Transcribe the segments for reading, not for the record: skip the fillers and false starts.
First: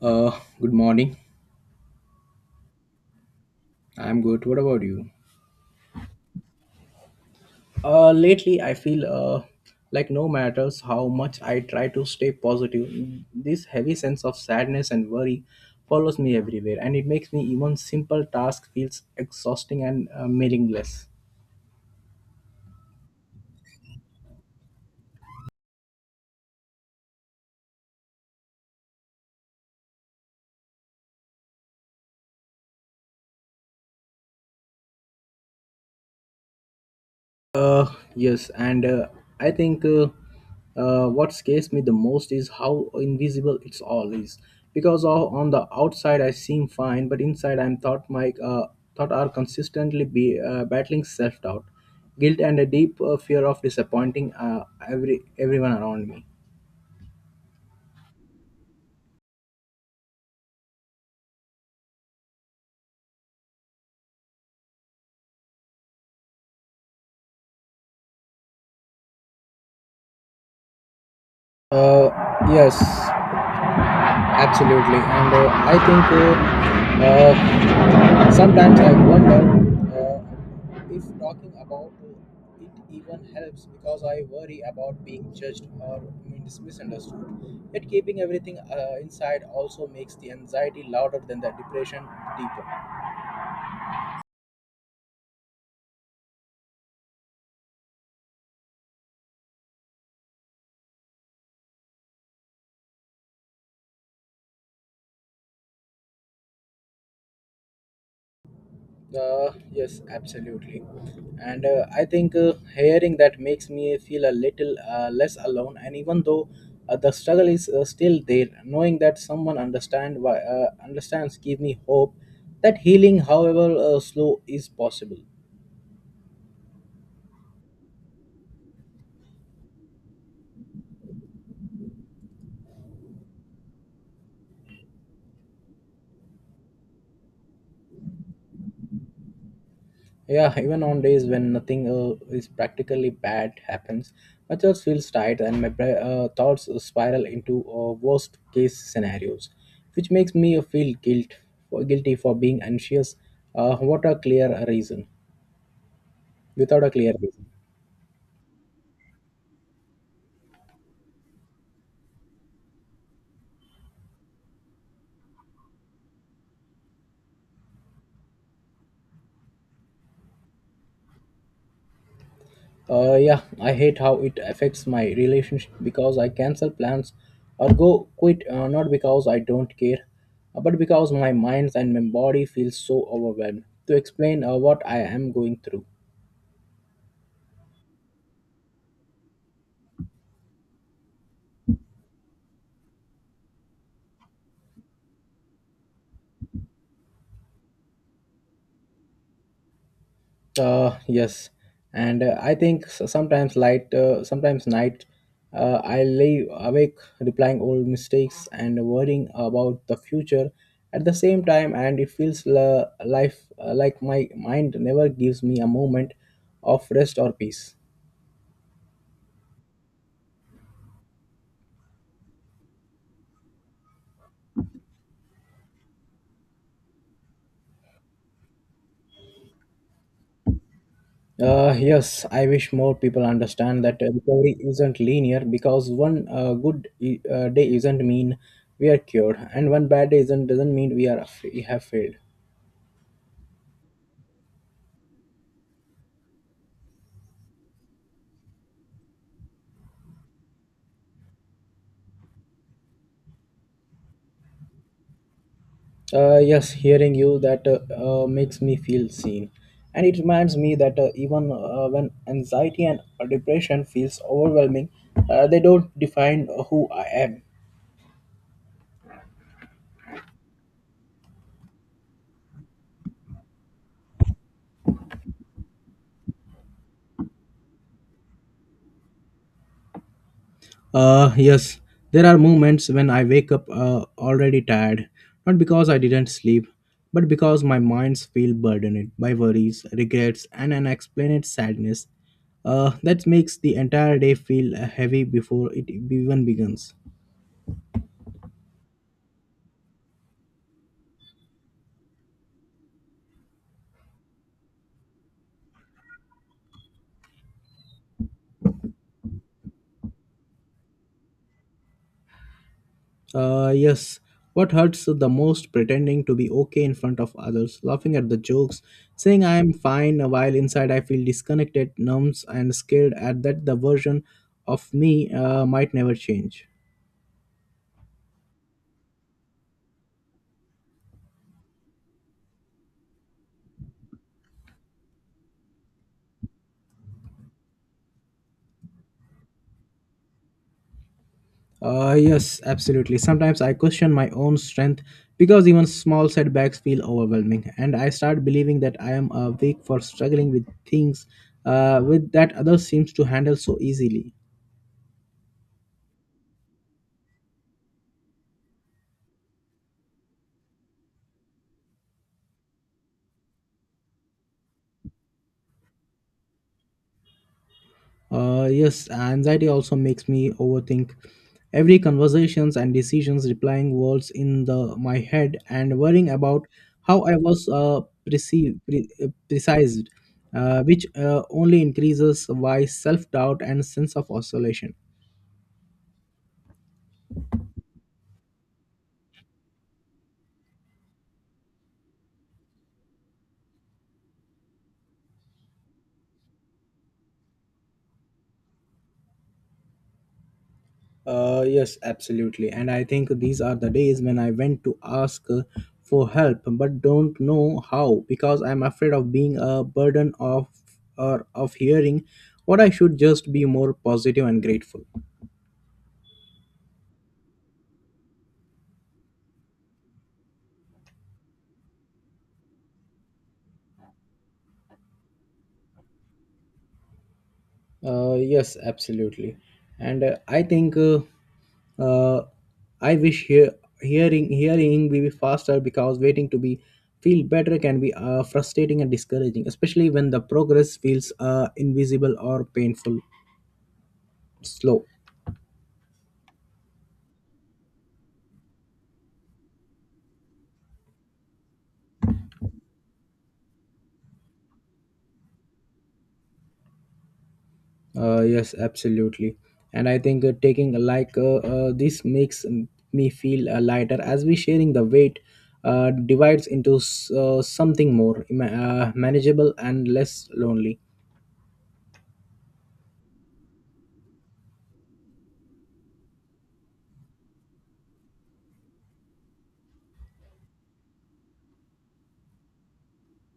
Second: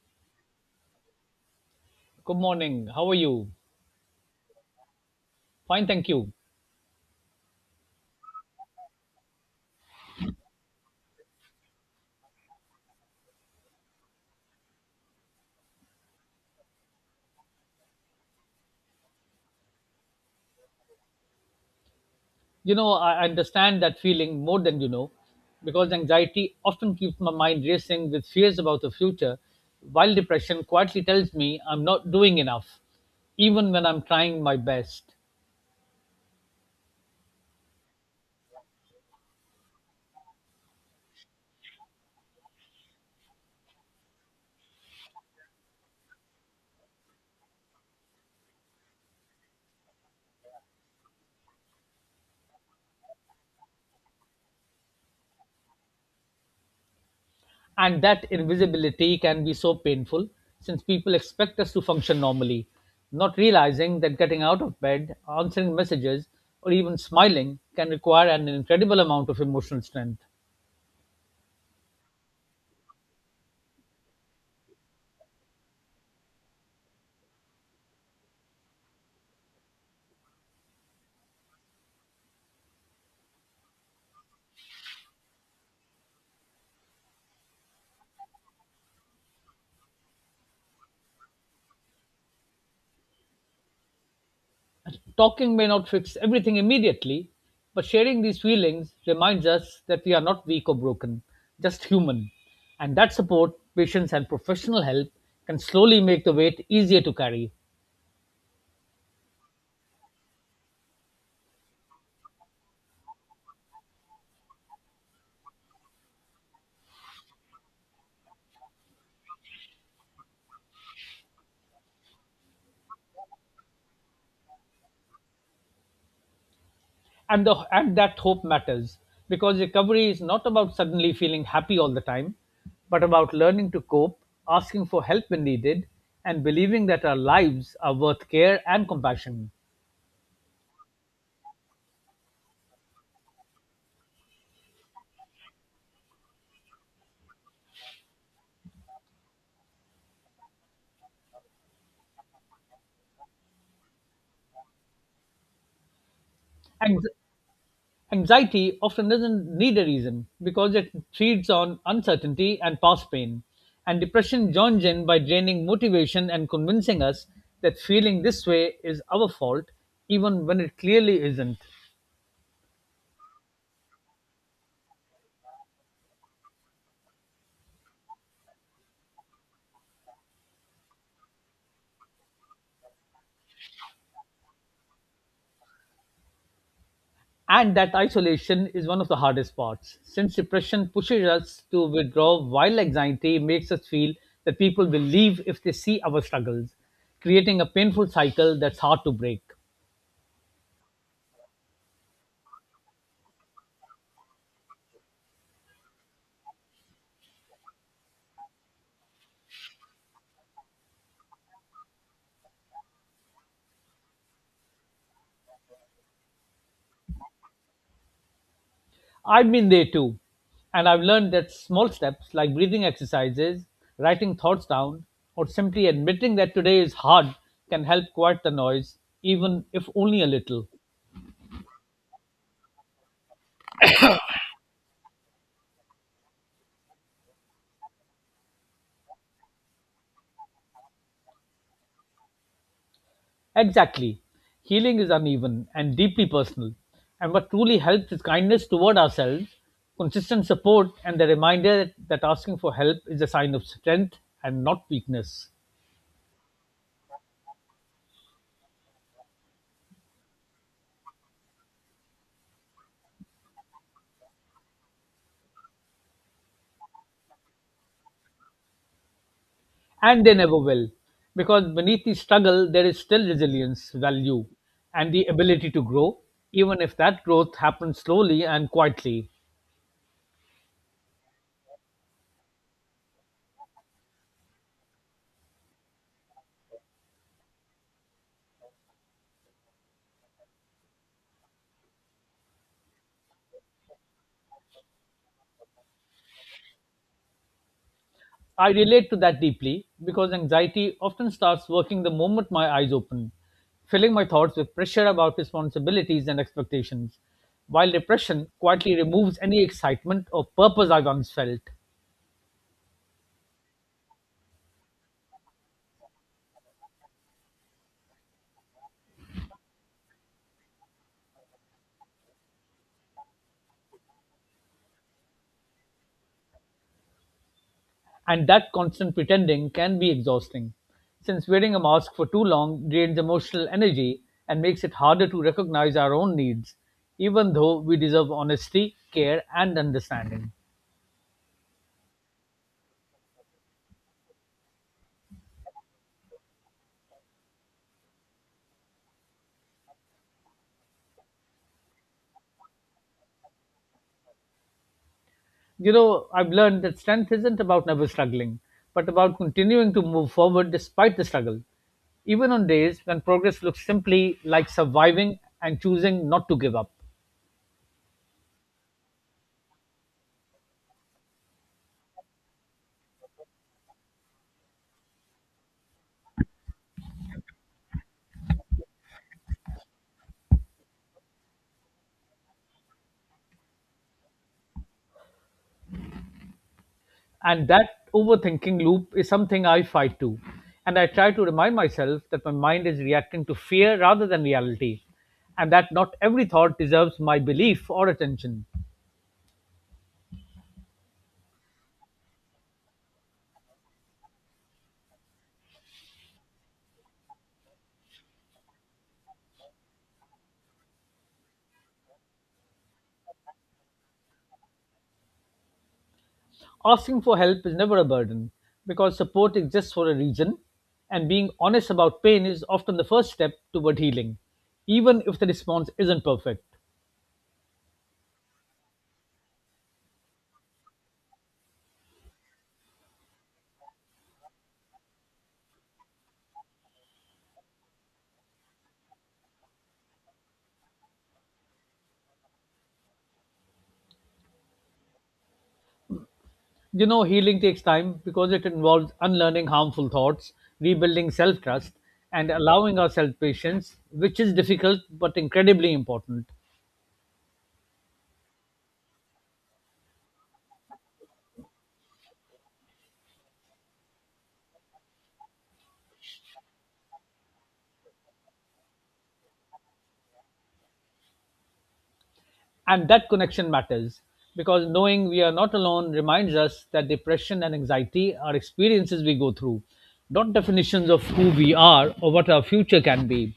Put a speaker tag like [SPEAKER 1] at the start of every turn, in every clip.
[SPEAKER 1] Uh, good morning.
[SPEAKER 2] Good morning. How are you?
[SPEAKER 1] I'm good. What about you?
[SPEAKER 2] Fine, thank you.
[SPEAKER 1] Lately I feel like no matters how much I try to stay positive, this heavy sense of sadness and worry follows me everywhere, and it makes me even simple task feels exhausting and meaningless.
[SPEAKER 2] You know, I understand that feeling more than you know because anxiety often keeps my mind racing with fears about the future, while depression quietly tells me I'm not doing enough, even when I'm trying my best.
[SPEAKER 1] Uh, yes, and I think what scares me the most is how invisible it's all is. Because on the outside I seem fine, but inside I'm thought my thought are consistently be battling self-doubt, guilt, and a deep fear of disappointing everyone around me.
[SPEAKER 2] And that invisibility can be so painful since people expect us to function normally, not realizing that getting out of bed, answering messages, or even smiling can require an incredible amount of emotional strength.
[SPEAKER 1] Uh, yes, absolutely, and I think. Sometimes I wonder if talking about it even helps because I worry about being judged or misunderstood. Yet keeping everything inside also makes the anxiety louder than the depression deeper.
[SPEAKER 2] Talking may not fix everything immediately, but sharing these feelings reminds us that we are not weak or broken, just human. And that support, patience, and professional help can slowly make the weight easier to carry.
[SPEAKER 1] Yes, absolutely. And I think hearing that makes me feel a little less alone. And even though the struggle is still there, knowing that someone understand why understands give me hope that healing, however slow, is possible.
[SPEAKER 2] And that hope matters because recovery is not about suddenly feeling happy all the time, but about learning to cope, asking for help when needed, and believing that our lives are worth care and compassion.
[SPEAKER 1] Yeah, even on days when nothing is practically bad happens, my chest feels tight and my thoughts spiral into worst case scenarios, which makes me feel guilty for being anxious. What a clear reason, without a
[SPEAKER 2] And
[SPEAKER 1] clear reason.
[SPEAKER 2] anxiety often doesn't need a reason because it feeds on uncertainty and past pain, and depression joins in by draining motivation and convincing us that feeling this way is our fault, even when it clearly isn't.
[SPEAKER 1] Yeah, I hate how it affects my relationship because I cancel plans or go quit not because I don't care, but because my mind and my body feel so overwhelmed to explain what I am going through.
[SPEAKER 2] And that isolation is one of the hardest parts, since depression pushes us to withdraw, while anxiety makes us feel that people will leave if they see our struggles, creating a painful cycle that's hard to break.
[SPEAKER 1] Yes, and I think sometimes night, I lay awake replying old mistakes and worrying about the future at the same time, and it feels la- life like my mind never gives me a moment of rest or peace.
[SPEAKER 2] I've been there too, and I've learned that small steps like breathing exercises, writing thoughts down, or simply admitting that today is hard can help quiet the noise, even if only a little.
[SPEAKER 1] Yes, I wish more people understand that recovery isn't linear because one good day isn't mean we are cured, and one bad day isn't doesn't mean we have failed.
[SPEAKER 2] Exactly. Healing is uneven and deeply personal, and what truly helps is kindness toward ourselves, consistent support, and the reminder that asking for help is a sign of strength and not weakness.
[SPEAKER 1] Yes, hearing you that makes me feel seen, and it reminds me that even when anxiety and depression feels overwhelming, they don't define who I am.
[SPEAKER 2] And they never will, because beneath the struggle there is still resilience value and the ability to grow, even if that growth happens slowly and quietly.
[SPEAKER 1] Yes, there are moments when I wake up already tired, not because I didn't sleep, but because my minds feel burdened by worries, regrets, and unexplained sadness. That makes the entire day feel heavy before it even begins.
[SPEAKER 2] I relate to that deeply because anxiety often starts working the moment my eyes open, filling my thoughts with pressure about responsibilities and expectations, while depression quietly removes any excitement or purpose I once felt.
[SPEAKER 1] Yes. What hurts the most pretending to be okay in front of others, laughing at the jokes, saying I am fine while inside I feel disconnected, numbs, and scared at that the version of me might never change.
[SPEAKER 2] And that constant pretending can be exhausting, since wearing a mask for too long drains emotional energy and makes it harder to recognize our own needs, even though we deserve honesty, care, and understanding.
[SPEAKER 1] Yes, absolutely. Sometimes I question my own strength because even small setbacks feel overwhelming, and I start believing that I am weak for struggling with things with that others seems to handle so easily.
[SPEAKER 2] You know, I've learned that strength isn't about never struggling, but about continuing to move forward despite the struggle, even on days when progress looks simply like surviving and choosing not to give up.
[SPEAKER 1] Yes, anxiety also makes me overthink every conversations and decisions, replying words in the my head and worrying about how I was perceived, precised, which only increases my self doubt and sense of oscillation.
[SPEAKER 2] And that overthinking loop is something I fight too. And I try to remind myself that my mind is reacting to fear rather than reality, and that not every thought deserves my belief or attention.
[SPEAKER 1] Yes, absolutely. And I think these are the days when I went to ask for help, but don't know how because I'm afraid of being a burden of or of hearing what I should just be more positive and grateful.
[SPEAKER 2] Asking for help is never a burden because support exists for a reason, and being honest about pain is often the first step toward healing, even if the response isn't perfect.
[SPEAKER 1] Yes, absolutely. And I think uh, I wish hearing will be faster because waiting to be feel better can be frustrating and discouraging, especially when the progress feels invisible or painful slow.
[SPEAKER 2] You know, healing takes time because it involves unlearning harmful thoughts, rebuilding self trust, and allowing ourselves patience, which is difficult but incredibly important.
[SPEAKER 1] Yes, absolutely. And I think taking a like this makes me feel lighter as we sharing the weight divides into something more manageable and less lonely.
[SPEAKER 2] And that connection matters because knowing we are not alone reminds us that depression and anxiety are experiences we go through, not definitions of who we are or what our future can be.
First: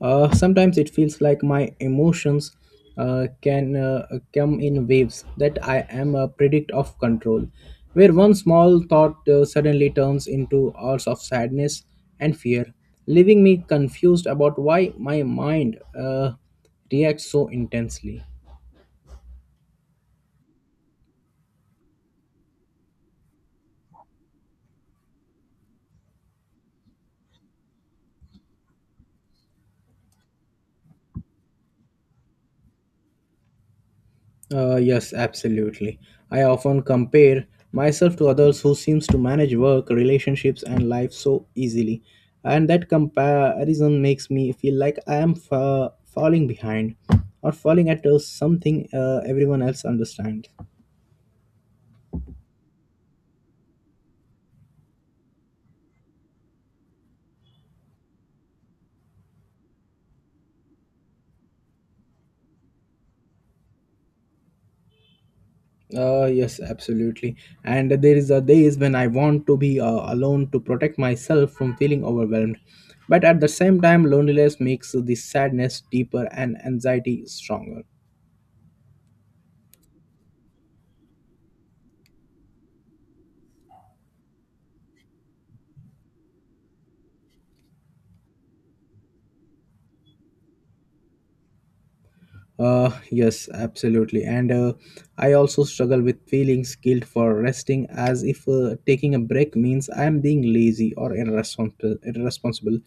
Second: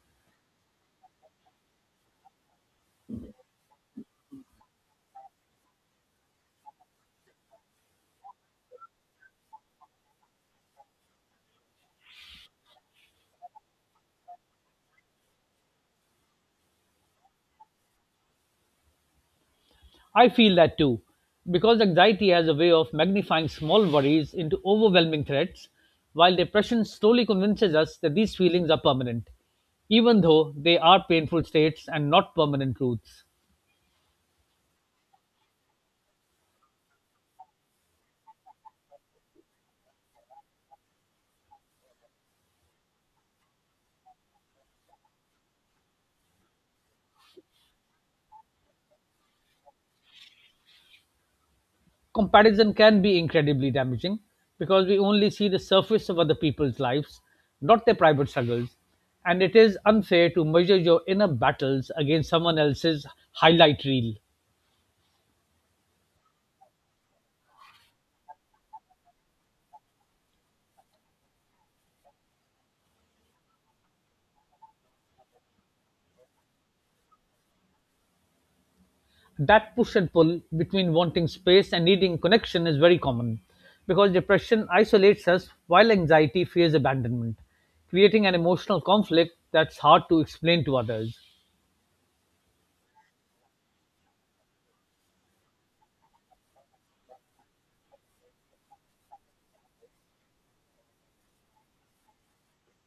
[SPEAKER 1] Sometimes it feels like my emotions can come in waves that I am a predict of control, where one small thought suddenly turns into hours of sadness and fear, leaving me confused about why my mind reacts so intensely.
[SPEAKER 2] I feel that too, because anxiety has a way of magnifying small worries into overwhelming threats, while depression slowly convinces us that these feelings are permanent, even though they are painful states and not permanent truths.
[SPEAKER 1] Yes, absolutely. I often compare myself to others who seems to manage work, relationships, and life so easily, and that comparison makes me feel like I am falling behind or falling at something everyone else understands.
[SPEAKER 2] Comparison can be incredibly damaging because we only see the surface of other people's lives, not their private struggles, and it is unfair to measure your inner battles against someone else's highlight reel.
[SPEAKER 1] Yes, absolutely. And there is a days when I want to be alone to protect myself from feeling overwhelmed, but at the same time, loneliness makes the sadness deeper and anxiety stronger.
[SPEAKER 2] That push and pull between wanting space and needing connection is very common because depression isolates us while anxiety fears abandonment, creating an emotional conflict that's hard to explain to others.
[SPEAKER 1] Yes, absolutely. And I also struggle with feeling guilt for resting, as if taking a break means I am being lazy or irresponsible,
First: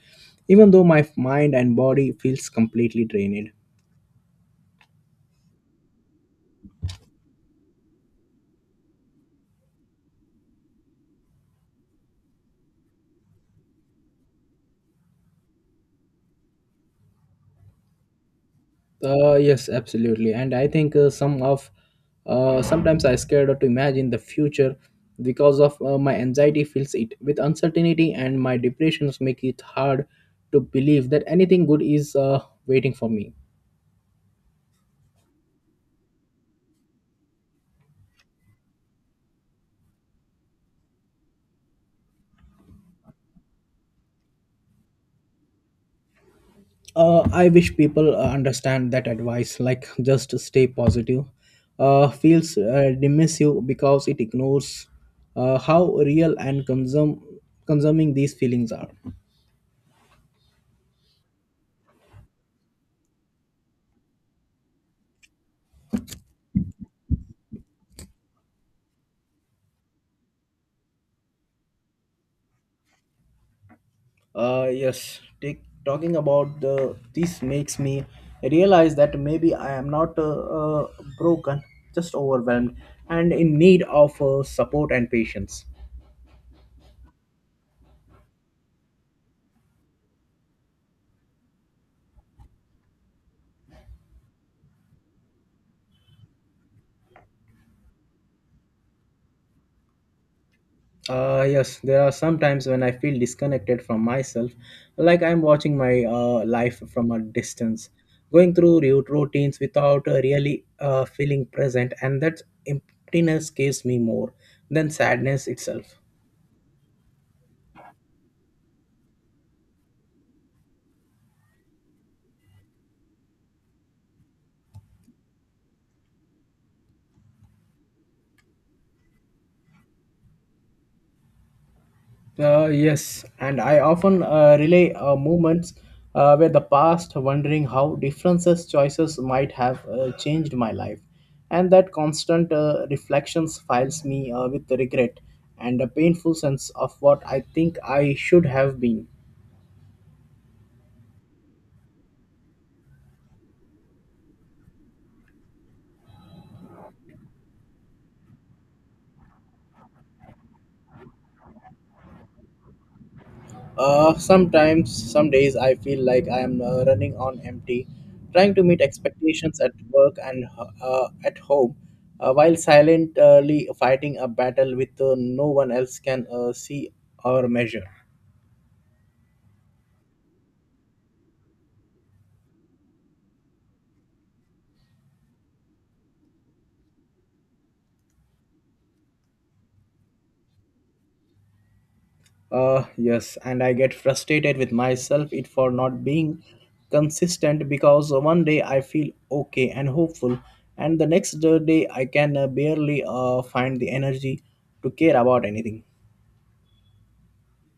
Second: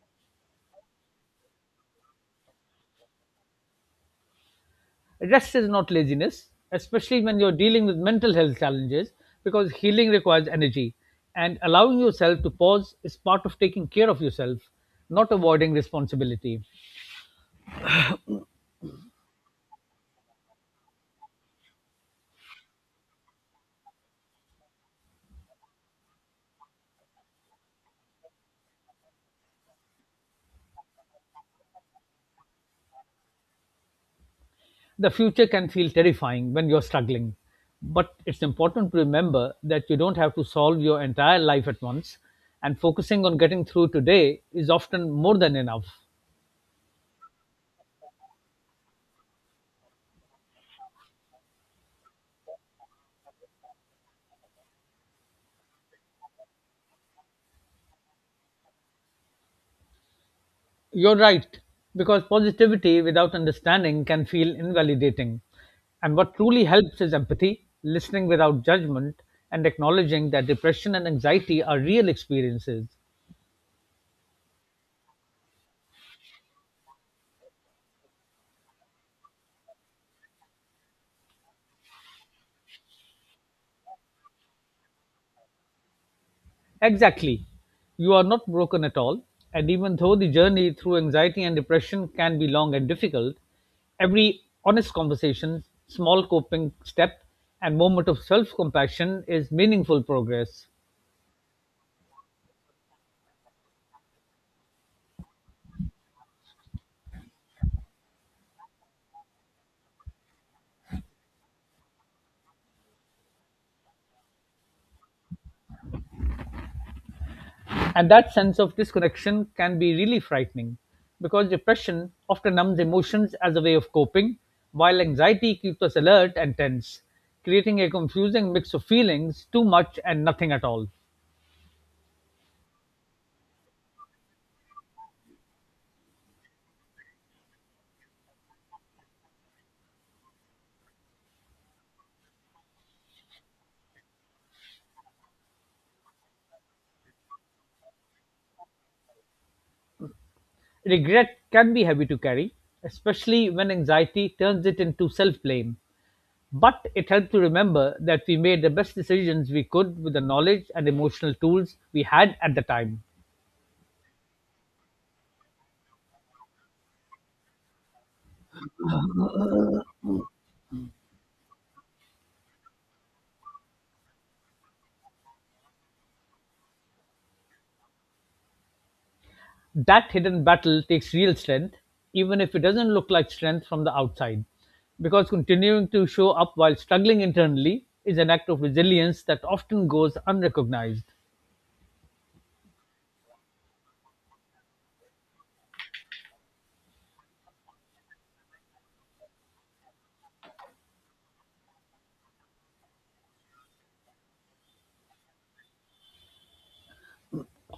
[SPEAKER 1] even though my mind and body feels completely drained.
[SPEAKER 2] Rest is not laziness, especially when you're dealing with mental health challenges, because healing requires energy and allowing yourself to pause is part of taking care of yourself, not avoiding responsibility.
[SPEAKER 1] Yes, absolutely. And I think sometimes I scared to imagine the future because of my anxiety fills it with uncertainty, and my depressions make it hard to believe that anything good is waiting for me.
[SPEAKER 2] The future can feel terrifying when you're struggling, but it's important to remember that you don't have to solve your entire life at once, and focusing on getting through today is often more than enough.
[SPEAKER 1] I wish people understand that advice like just stay positive feels dismissive because it ignores how real and consuming these feelings are.
[SPEAKER 2] You're right, because positivity without understanding can feel invalidating. And what truly helps is empathy, listening without judgment, and acknowledging that depression and anxiety are real experiences.
[SPEAKER 1] Yes talking about the this makes me realize that maybe I am not broken, just overwhelmed and in need of support and patience.
[SPEAKER 2] Exactly. You are not broken at all. And even though the journey through anxiety and depression can be long and difficult, every honest conversation, small coping step, and moment of self compassion is meaningful progress.
[SPEAKER 1] Yes, there are some times when I feel disconnected from myself, like I'm watching my life from a distance, going through routines without really feeling present, and that emptiness gives me more than sadness itself.
[SPEAKER 2] And that sense of disconnection can be really frightening because depression often numbs emotions as a way of coping, while anxiety keeps us alert and tense, creating a confusing mix of feelings, too much and nothing at all.
[SPEAKER 1] Yes, and I often relay moments where the past, wondering how differences choices might have changed my life, and that constant reflections files me with regret and a painful sense of what I think I should have been.
[SPEAKER 2] Regret can be heavy to carry, especially when anxiety turns it into self-blame, but it helped to remember that we made the best decisions we could with the knowledge and emotional tools we had at the time.
[SPEAKER 1] Sometimes, some days, I feel like I am running on empty, trying to meet expectations at work and at home, while silently fighting a battle with no one else can see or measure.
[SPEAKER 2] That hidden battle takes real strength, even if it doesn't look like strength from the outside, because continuing to show up while struggling internally is an act of resilience that often goes unrecognized.
[SPEAKER 1] Yes, and I get frustrated with myself it for not being consistent because one day I feel okay and hopeful, and the next day I can barely find the energy to care about anything.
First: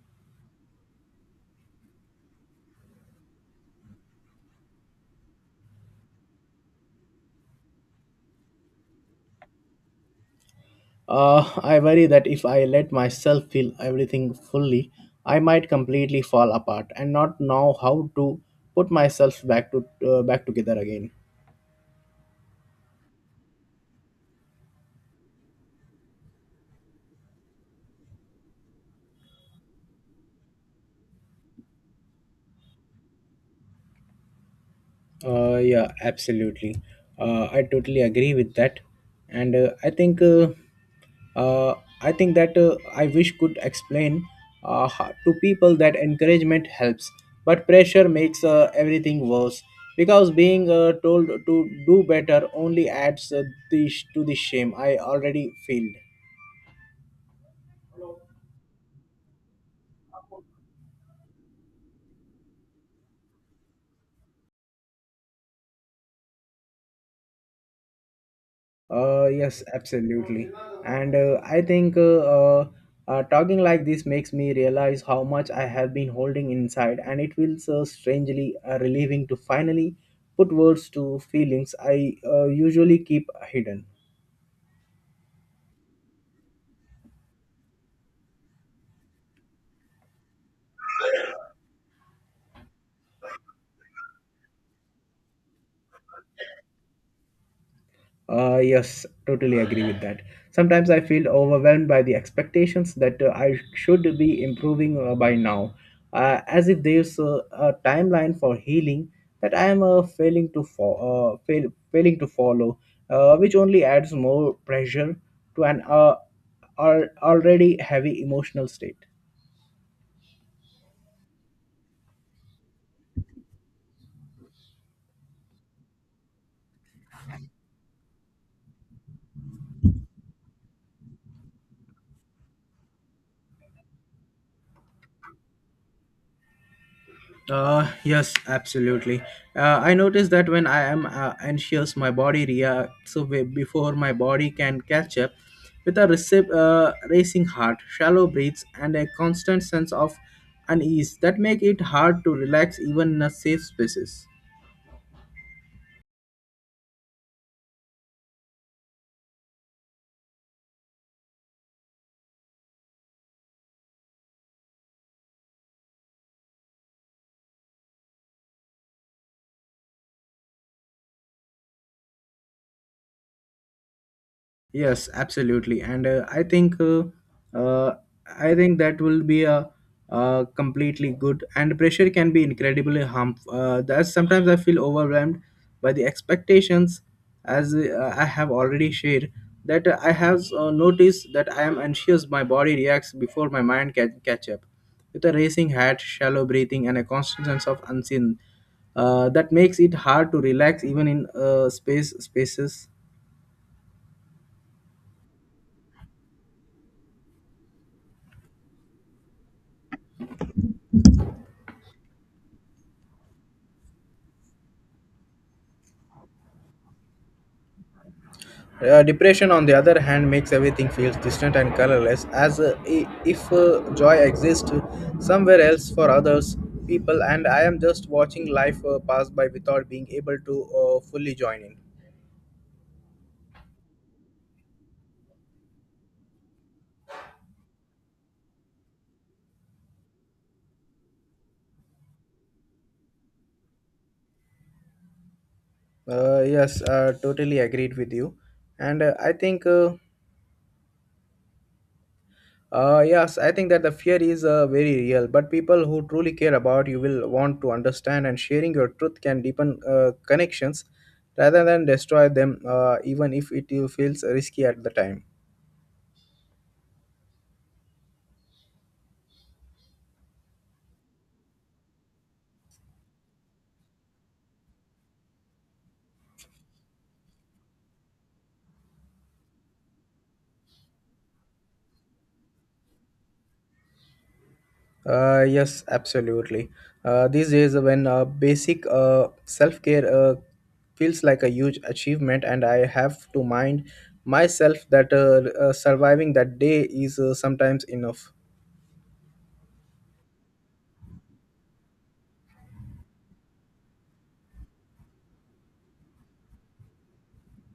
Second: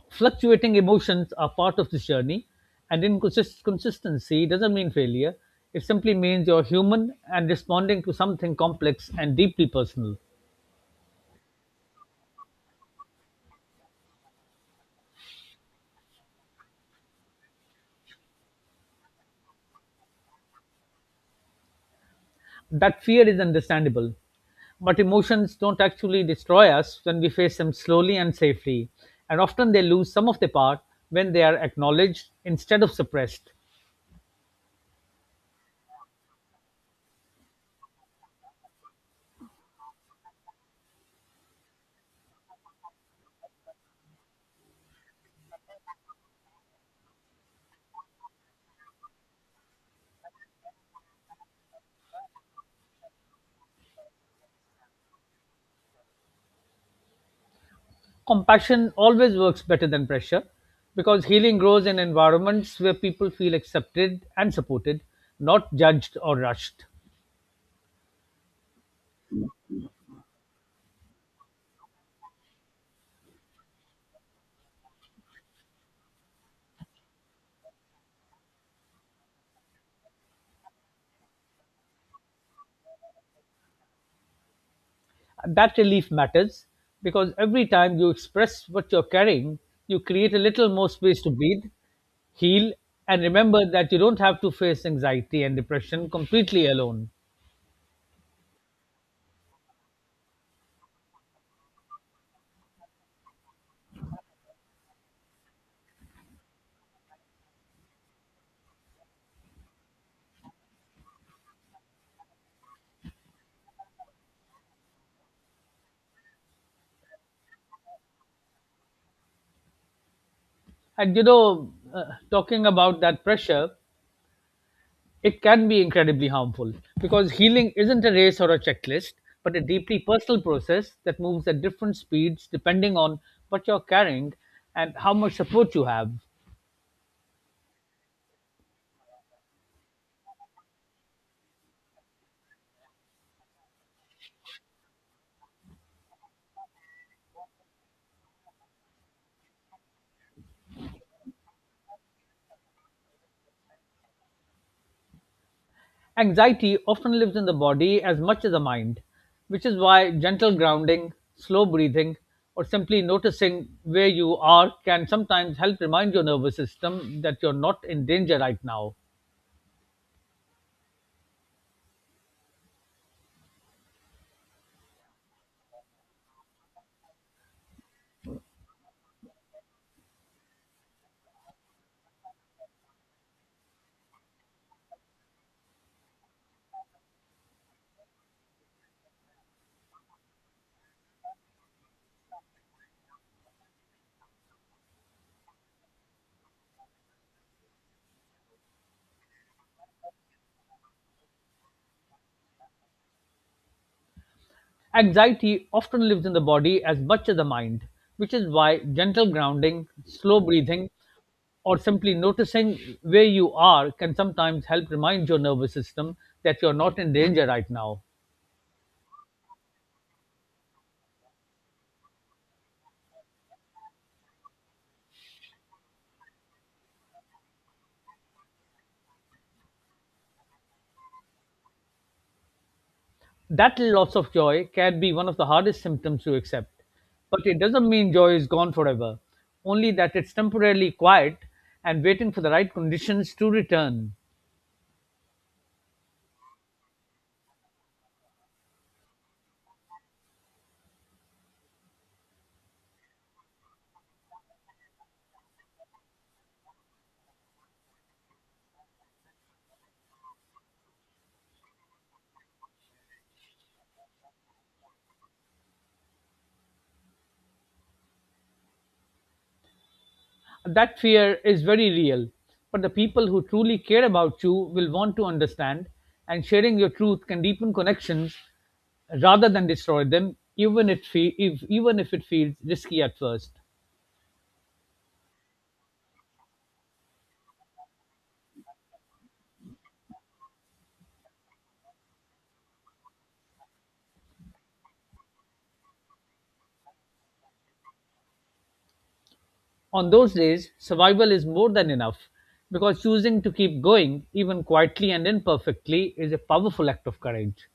[SPEAKER 2] Fluctuating emotions are part of this journey, and inconsistency doesn't mean failure. It simply means you're human and responding to something complex and deeply personal.
[SPEAKER 1] I worry that if I let myself feel everything fully, I might completely fall apart and not know how to put myself back to back together again.
[SPEAKER 2] That fear is understandable, but emotions don't actually destroy us when we face them slowly and safely, and often they lose some of their power when they are acknowledged instead of suppressed.
[SPEAKER 1] Yeah, absolutely. I totally agree with that, and uh, I think that I wish could explain to people that encouragement helps, but pressure makes everything worse because being told to do better only adds the to the shame I already feel.
[SPEAKER 2] Compassion always works better than pressure because healing grows in environments where people feel accepted and supported, not judged or rushed.
[SPEAKER 1] Yes, absolutely. And I think uh, talking like this makes me realize how much I have been holding inside, and it feels strangely relieving to finally put words to feelings I usually keep hidden.
[SPEAKER 2] That relief matters because every time you express what you're carrying, you create a little more space to breathe, heal, and remember that you don't have to face anxiety and depression completely alone.
[SPEAKER 1] Yes, totally agree with that. Sometimes I feel overwhelmed by the expectations that I should be improving by now, as if there's a timeline for healing that I am failing to follow, which only adds more pressure to an already heavy emotional state.
[SPEAKER 2] And you know, talking about that pressure, it can be incredibly harmful because healing isn't a race or a checklist, but a deeply personal process that moves at different speeds depending on what you're carrying and how much support you have.
[SPEAKER 1] Yes, absolutely. I notice that when I am anxious, my body reacts away before my body can catch up with a racing heart, shallow breaths, and a constant sense of unease that make it hard to relax even in a safe spaces.
[SPEAKER 2] Anxiety often lives in the body as much as the mind, which is why gentle grounding, slow breathing, or simply noticing where you are can sometimes help remind your nervous system that you're not in danger right now.
[SPEAKER 1] Yes, absolutely, and uh, I think that will be a, completely good. And pressure can be incredibly harmful. That's sometimes I feel overwhelmed by the expectations, as I have already shared. That I have noticed that I am anxious. My body reacts before my mind can catch up. With a racing heart, shallow breathing, and a constant sense of unseen, that makes it hard to relax even in spaces.
[SPEAKER 2] Anxiety often lives in the body as much as the mind, which is why gentle grounding, slow breathing, or simply noticing where you are can sometimes help remind your nervous system that you're not in danger right now.
[SPEAKER 1] Depression, on the other hand, makes everything feels distant and colorless, as if joy exists somewhere else for others people, and I am just watching life pass by without being able to fully join in.
[SPEAKER 2] That loss of joy can be one of the hardest symptoms to accept, but it doesn't mean joy is gone forever, only that it's temporarily quiet and waiting for the right conditions to return.
[SPEAKER 1] Yes, totally agreed with you, and I think. Yes, I think that the fear is very real, but people who truly care about you will want to understand, and sharing your truth can deepen connections rather than destroy them, even if it feels risky at the time.
[SPEAKER 2] That fear is very real, but the people who truly care about you will want to understand, and sharing your truth can deepen connections rather than destroy them, if even if it feels risky at first.
[SPEAKER 1] Yes, absolutely. These days, when basic self care feels like a huge achievement, and I have to mind myself that surviving that day is sometimes enough.
[SPEAKER 2] On those days, survival is more than enough because choosing to keep going, even quietly and imperfectly, is a powerful act of courage.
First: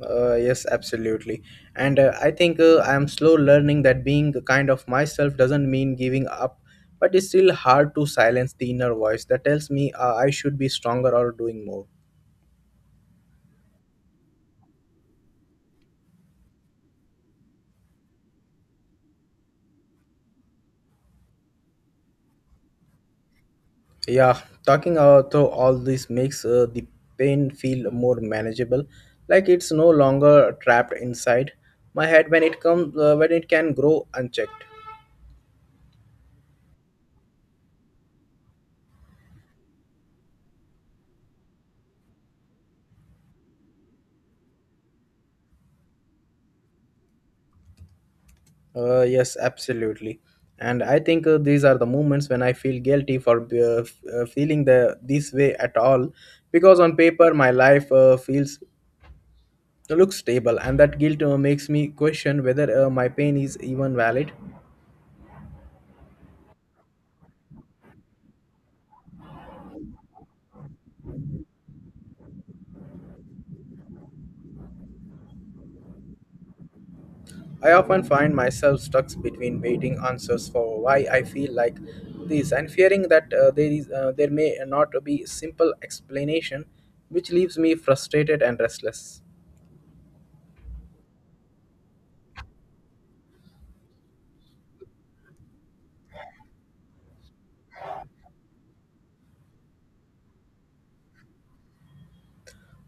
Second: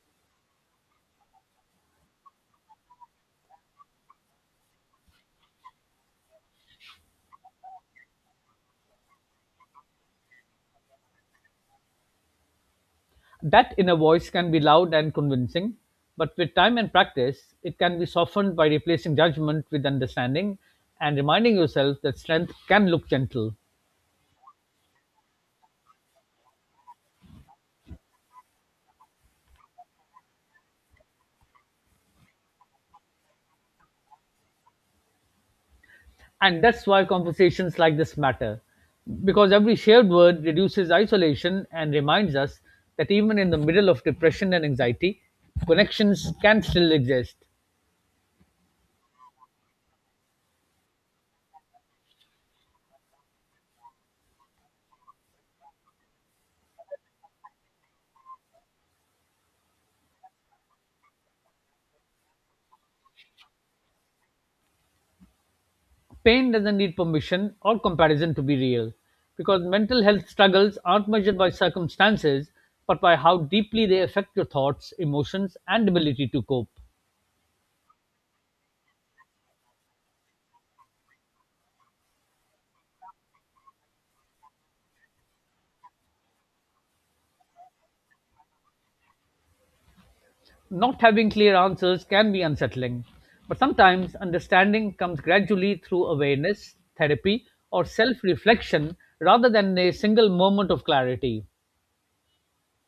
[SPEAKER 1] Yes, absolutely. And I think I am slow learning that being a kind of myself doesn't mean giving up, but it's still hard to silence the inner voice that tells me I should be stronger or doing more.
[SPEAKER 2] That inner voice can be loud and convincing, but with time and practice, it can be softened by replacing judgment with understanding and reminding yourself that strength can look gentle.
[SPEAKER 1] Yeah, talking out through all this makes the pain feel more manageable, like it's no longer trapped inside my head when it comes when it can grow unchecked.
[SPEAKER 2] And that's why conversations like this matter, because every shared word reduces isolation and reminds us that even in the middle of depression and anxiety, connections can still exist.
[SPEAKER 1] Yes, absolutely. And I think these are the moments when I feel guilty for feeling the this way at all, because on paper my life feels looks stable, and that guilt makes me question whether my pain is even valid.
[SPEAKER 2] Pain doesn't need permission or comparison to be real, because mental health struggles aren't measured by circumstances, but by how deeply they affect your thoughts, emotions, and ability to cope.
[SPEAKER 1] I often find myself stuck between waiting answers for why I feel like this and fearing that there may not be simple explanation, which leaves me frustrated and restless.
[SPEAKER 2] Not having clear answers can be unsettling, but sometimes understanding comes gradually through awareness, therapy, or self reflection rather than a single moment of clarity.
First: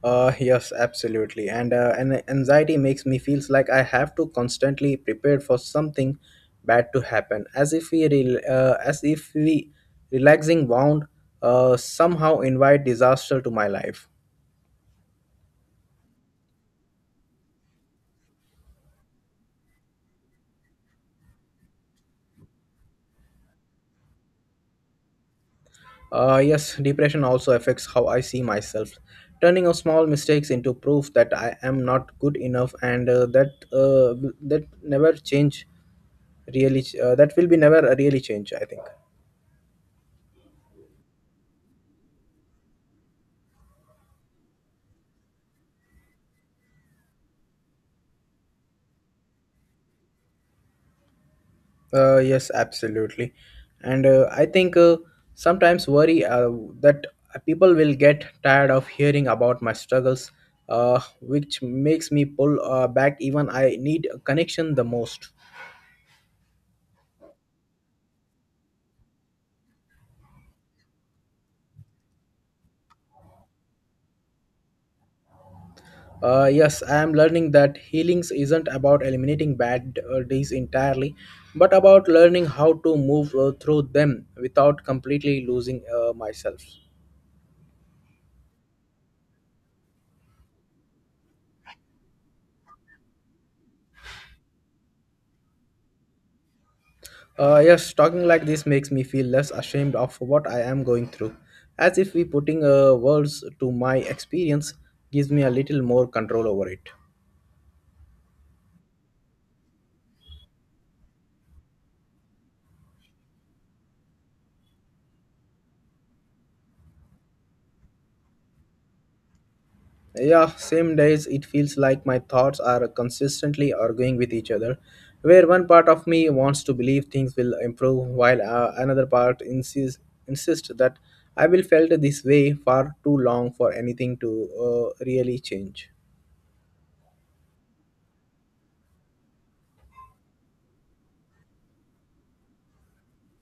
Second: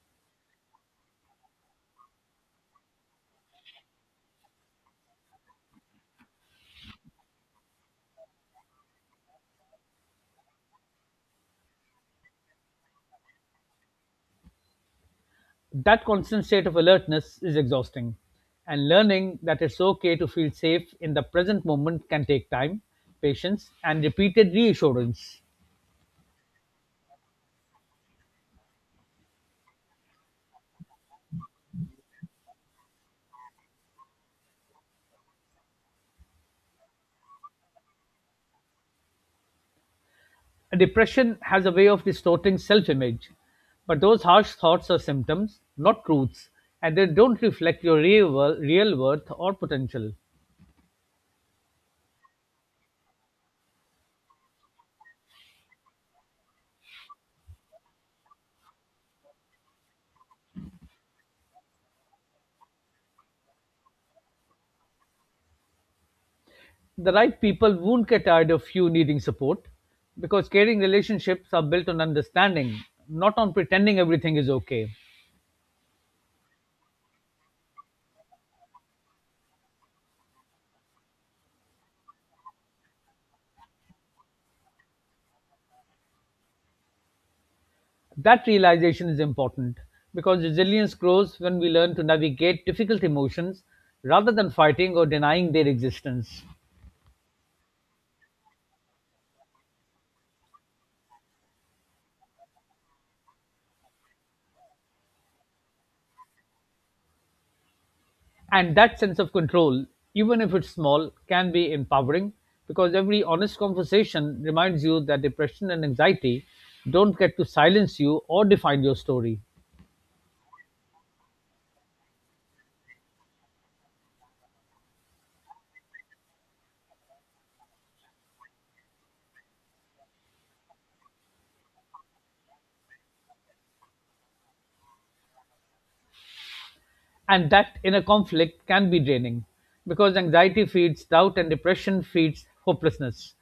[SPEAKER 1] Yes, absolutely. And anxiety makes me feels like I have to constantly prepare for something bad to happen, as if we relaxing wound somehow invite disaster to my life.
[SPEAKER 2] That constant state of alertness is exhausting, and learning that it's okay to feel safe in the present moment can take time, patience, and repeated reassurance.
[SPEAKER 1] Yes, depression also affects how I see myself, turning of small mistakes into proof that I am not good enough, and that never change really. That will be never really change, I think.
[SPEAKER 2] Depression has a way of distorting self image, but those harsh thoughts are symptoms, not truths, and they don't reflect your real worth or potential.
[SPEAKER 1] Yes, absolutely. And I think sometimes worry that people will get tired of hearing about my struggles, which makes me pull back even I need a connection the most.
[SPEAKER 2] The right people won't get tired of you needing support because caring relationships are built on understanding, not on pretending everything is okay.
[SPEAKER 1] Yes, I am learning that healings isn't about eliminating bad days entirely, but about learning how to move through them without completely losing myself.
[SPEAKER 2] That realization is important because resilience grows when we learn to navigate difficult emotions rather than fighting or denying their existence.
[SPEAKER 1] Yes, talking like this makes me feel less ashamed of what I am going through, as if we putting words to my experience gives me a little more control over it.
[SPEAKER 2] And that sense of control, even if it's small, can be empowering because every honest conversation reminds you that depression and anxiety don't get to silence you or define your story.
[SPEAKER 1] Yeah, same days it feels like my thoughts are consistently arguing with each other, where one part of me wants to believe things will improve while another part insists that I will felt this way far too long for anything to really change.
[SPEAKER 2] And that inner conflict can be draining because anxiety feeds doubt and depression feeds hopelessness.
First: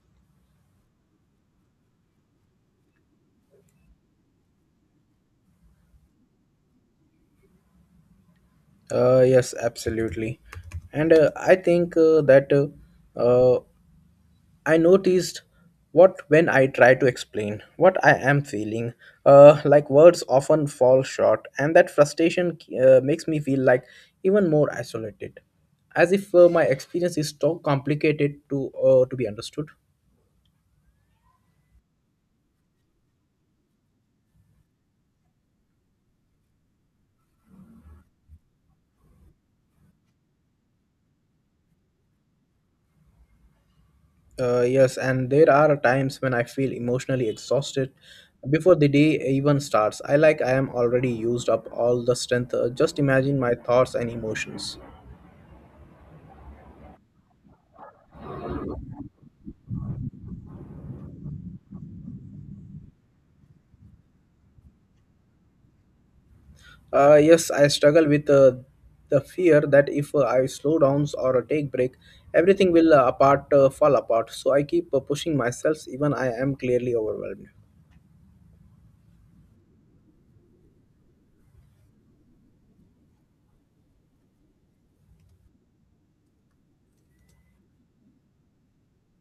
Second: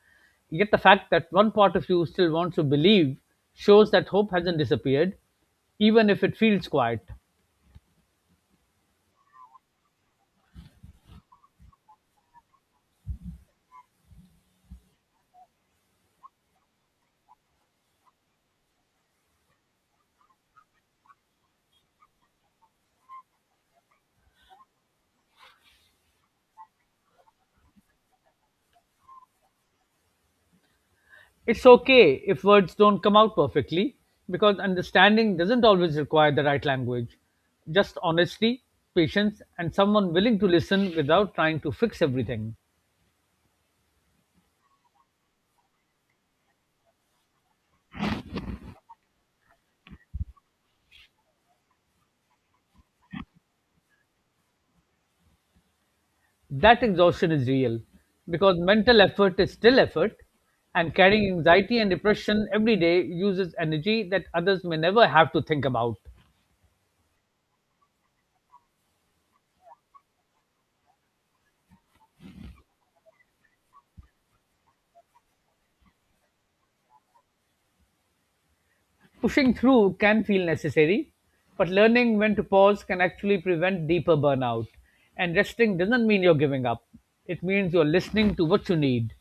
[SPEAKER 2] Yet the fact that one part of you still wants to believe shows that hope hasn't disappeared, even if it feels quiet.
[SPEAKER 1] Yes, absolutely. And I think that I noticed what when I try to explain what I am feeling, like words often fall short, and that frustration makes me feel like even more isolated, as if my experience is too complicated to be understood.
[SPEAKER 2] It's okay if words don't come out perfectly because understanding doesn't always require the right language. Just honesty, patience, and someone willing to listen without trying to fix everything.
[SPEAKER 1] Yes, and there are times when I feel emotionally exhausted before the day even starts. I like I am already used up all the strength. Just imagine my thoughts and emotions.
[SPEAKER 2] That exhaustion is real because mental effort is still effort, and carrying anxiety and depression every day uses energy that others may never have to think about.
[SPEAKER 1] Yes, I struggle with the fear that if I slow down or take break, everything will apart fall apart. So I keep pushing myself even I am clearly overwhelmed.
[SPEAKER 2] Pushing through can feel necessary, but learning when to pause can actually prevent deeper burnout. And resting doesn't mean you're giving up, it means you're listening to what you need.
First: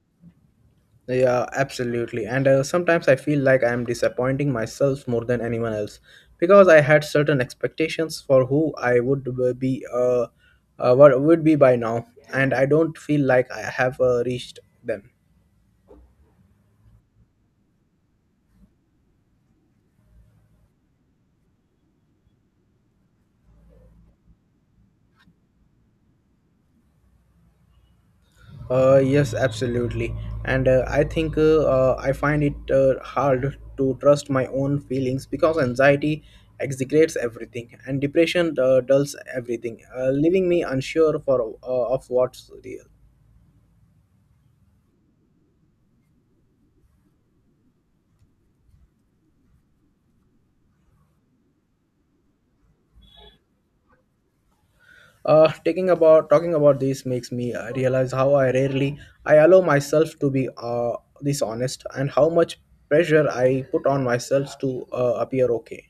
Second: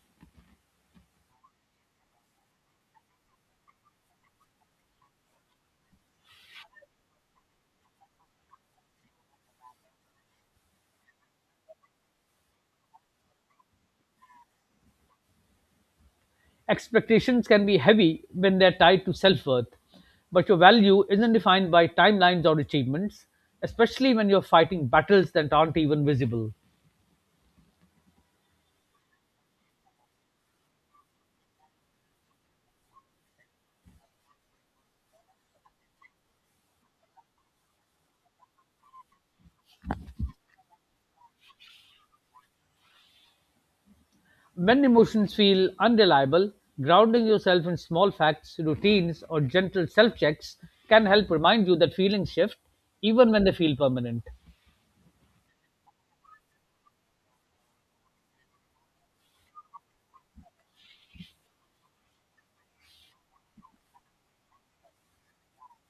[SPEAKER 1] Yeah, absolutely. And sometimes I feel like I am disappointing myself more than anyone else because I had certain expectations for who I would be, what would be by now, and I don't feel like I have reached them.
[SPEAKER 2] Expectations can be heavy when they're tied to self worth, but your value isn't defined by timelines or achievements, especially when you're fighting battles that aren't even visible.
[SPEAKER 1] Yes, absolutely. And I think I find it hard to trust my own feelings because anxiety exaggerates everything and depression dulls everything, leaving me unsure for of what's real.
[SPEAKER 2] When emotions feel unreliable, grounding yourself in small facts, routines, or gentle self checks can help remind you that feelings shift even when they feel permanent.
[SPEAKER 1] Taking about Talking about this makes me realize how I rarely I allow myself to be this honest and how much pressure I put on myself to appear okay.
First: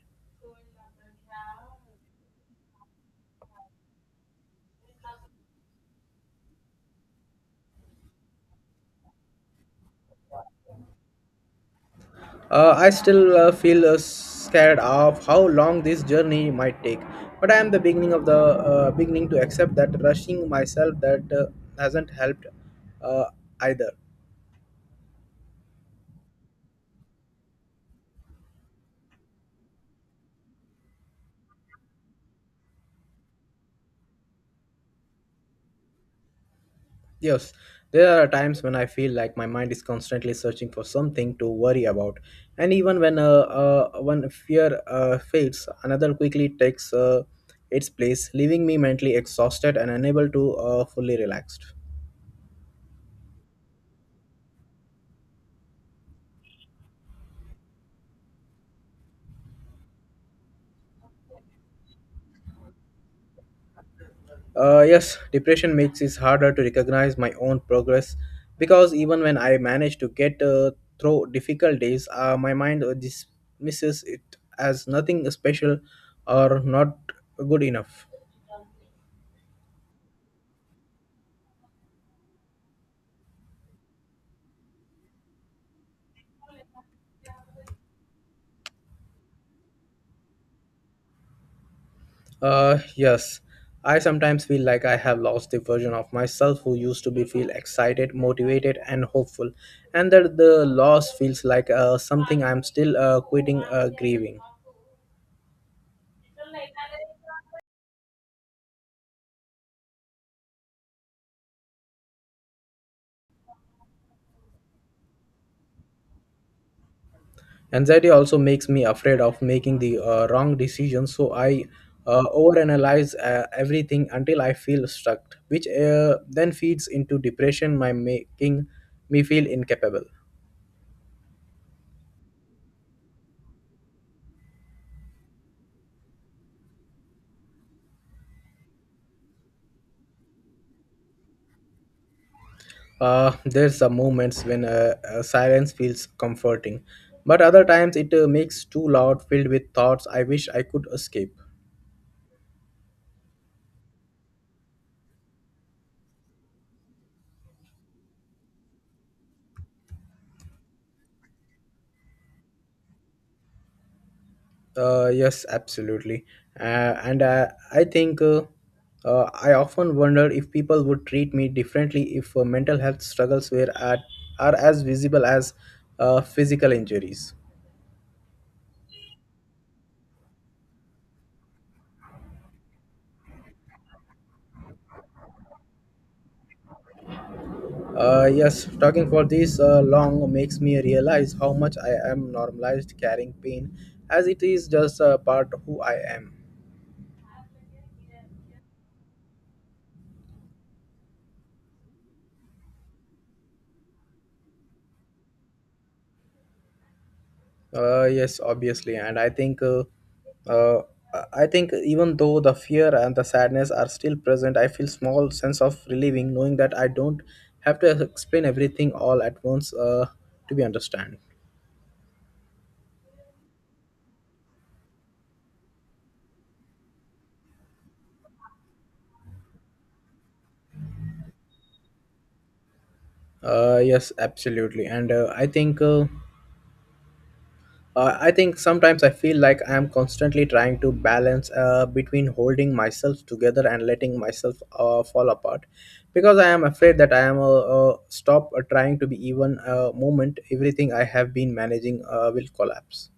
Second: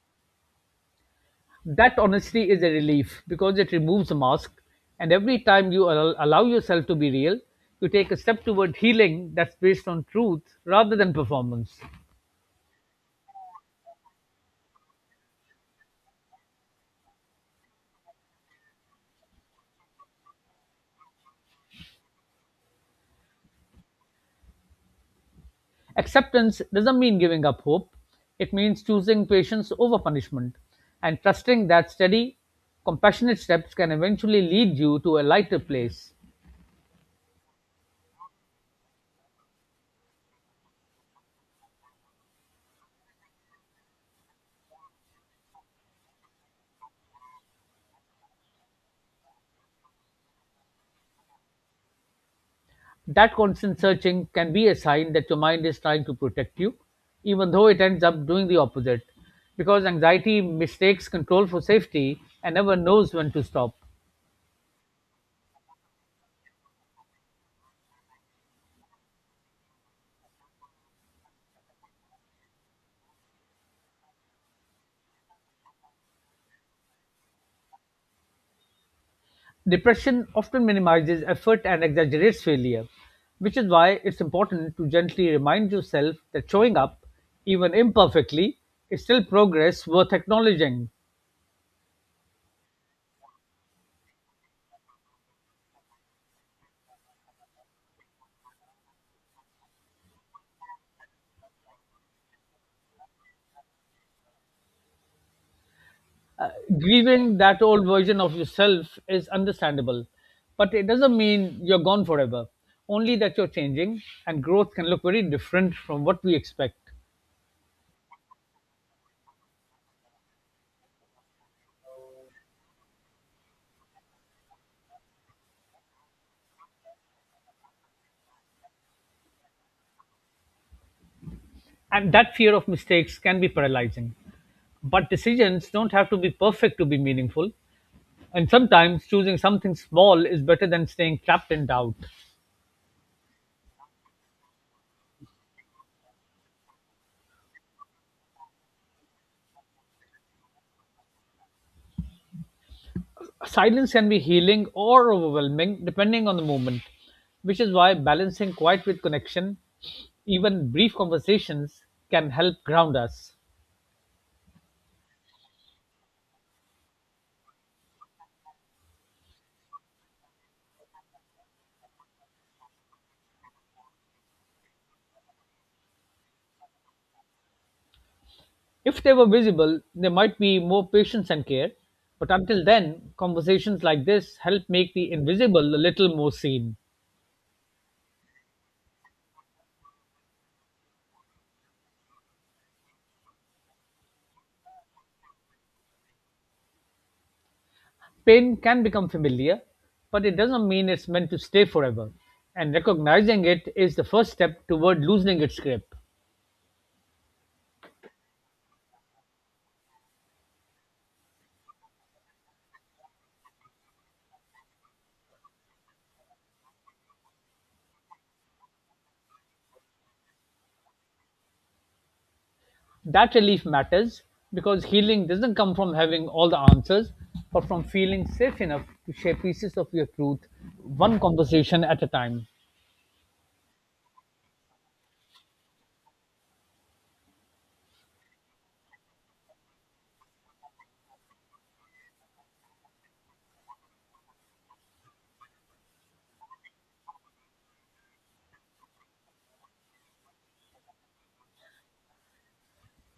[SPEAKER 2] That honesty is a relief because it removes the mask, and every time you allow yourself to be real, you take a step toward healing that's based on truth rather than performance.
[SPEAKER 1] I still feel scared of how long this journey might take, but I am the beginning of the beginning to accept that rushing myself that hasn't helped uh, either.
[SPEAKER 2] Acceptance doesn't mean giving up hope, it means choosing patience over punishment and trusting that steady, compassionate steps can eventually lead you to a lighter place.
[SPEAKER 1] Yes, there are times when I feel like my mind is constantly searching for something to worry about, and even when fear fades, another quickly takes its place, leaving me mentally exhausted and unable to fully relaxed.
[SPEAKER 2] That constant searching can be a sign that your mind is trying to protect you, even though it ends up doing the opposite, because anxiety mistakes control for safety and never knows when to stop.
[SPEAKER 1] Yes, depression makes it harder to recognize my own progress because even when I manage to get through difficult days, my mind dismisses it as nothing special or not good enough.
[SPEAKER 2] Depression often minimizes effort and exaggerates failure, which is why it's important to gently remind yourself that showing up, even imperfectly, is still progress worth acknowledging.
[SPEAKER 1] Yes. I sometimes feel like I have lost the version of myself who used to be feel excited, motivated, and hopeful, and that the loss feels like something I'm still grieving.
[SPEAKER 2] Uh, Grieving that old version of yourself is understandable, but it doesn't mean you're gone forever. Only that you're changing, and growth can look very different from what we expect.
[SPEAKER 1] Anxiety also makes me afraid of making the wrong decision, so I overanalyze everything until I feel stuck, which then feeds into depression, my making me feel incapable.
[SPEAKER 2] And that fear of mistakes can be paralyzing. But decisions don't have to be perfect to be meaningful, and sometimes choosing something small is better than staying trapped in doubt.
[SPEAKER 1] There's some moments when silence feels comforting, but other times it makes too loud, filled with thoughts I wish I could escape.
[SPEAKER 2] Silence can be healing or overwhelming depending on the moment, which is why balancing quiet with connection, even brief conversations, can help ground us.
[SPEAKER 1] Yes, absolutely. Uh, and I think I often wonder if people would treat me differently if mental health struggles are as visible as physical injuries.
[SPEAKER 2] If they were visible, there might be more patience and care, but until then, conversations like this help make the invisible a little more seen.
[SPEAKER 1] Yes, talking for this long makes me realize how much I am normalized carrying pain, as it is just a part of who I am.
[SPEAKER 2] Pain can become familiar, but it doesn't mean it's meant to stay forever, and recognizing it is the first step toward loosening its grip.
[SPEAKER 1] Yes, obviously, and uh, I think even though the fear and the sadness are still present, I feel small sense of relieving knowing that I don't have to explain everything all at once to be understand.
[SPEAKER 2] That relief matters because healing doesn't come from having all the answers, but from feeling safe enough to share pieces of your truth, one conversation at a time.
[SPEAKER 1] Yes, absolutely, and I think sometimes I feel like I am constantly trying to balance between holding myself together and letting myself fall apart, because I am afraid that stop trying to be even a moment. Everything I have been managing will collapse.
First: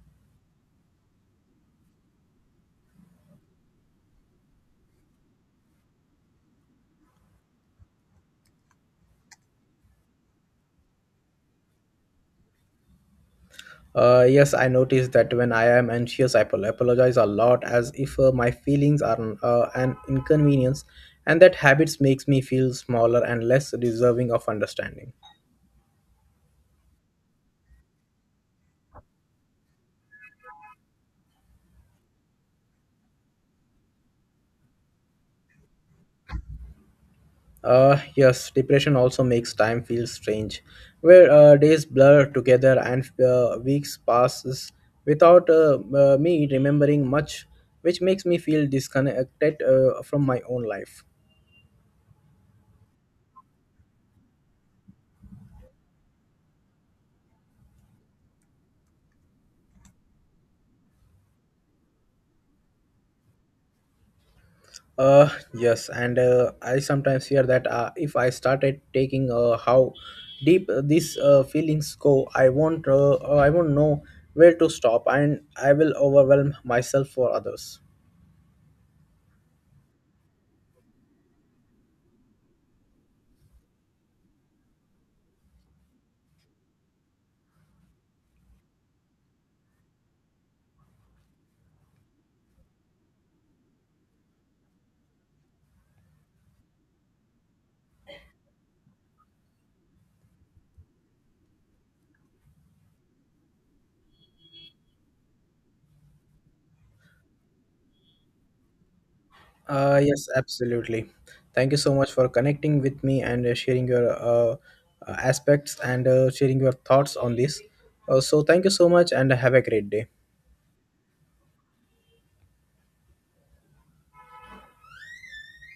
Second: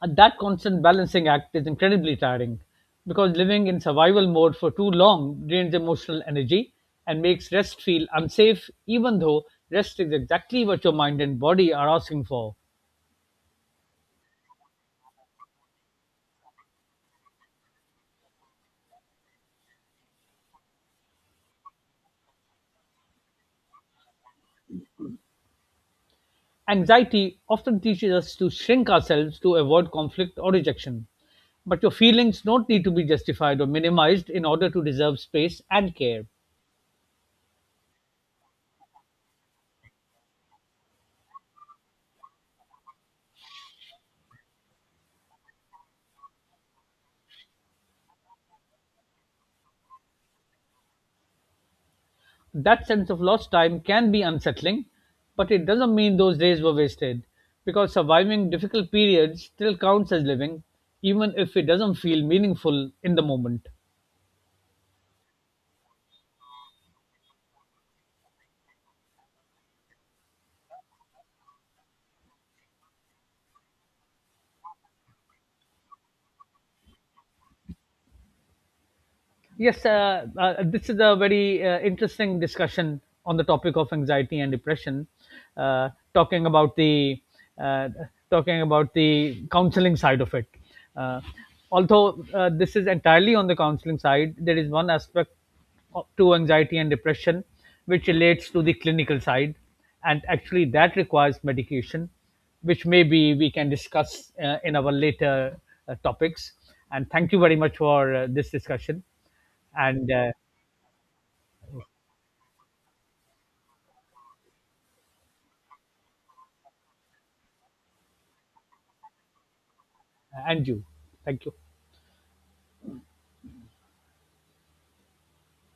[SPEAKER 2] And that constant balancing act is incredibly tiring because living in survival mode for too long drains emotional energy and makes rest feel unsafe, even though rest is exactly what your mind and body are asking for.
[SPEAKER 1] Yes, I notice that when I am anxious, apologize a lot, as if my feelings are an inconvenience, and that habits makes me feel smaller and less deserving of understanding.
[SPEAKER 2] Anxiety often teaches us to shrink ourselves to avoid conflict or rejection. But your feelings don't need to be justified or minimized in order to deserve space and care.
[SPEAKER 1] Yes, depression also makes time feel strange, where days blur together and weeks passes without me remembering much, which makes me feel disconnected from my own life.
[SPEAKER 2] That sense of lost time can be unsettling, but it doesn't mean those days were wasted because surviving difficult periods still counts as living, even if it doesn't feel meaningful in the moment.
[SPEAKER 1] Yes, and I sometimes hear that if I started taking how deep these feelings go, I won't know where to stop, and I will overwhelm myself for others.
[SPEAKER 2] Yes, this is a very interesting discussion on the topic of anxiety and depression. Uh, talking about the uh, Talking about the counseling side of it. Uh, although this is entirely on the counseling side, there is one aspect to anxiety and depression which relates to the clinical side, and actually that requires medication, which maybe we can discuss in our later topics. And thank you very much for this discussion and
[SPEAKER 1] Yes,
[SPEAKER 2] uh,
[SPEAKER 1] absolutely. Thank you so much for connecting with me and sharing your aspects and sharing your thoughts on this. So, thank you so much and have a great day.
[SPEAKER 2] and you. Thank you.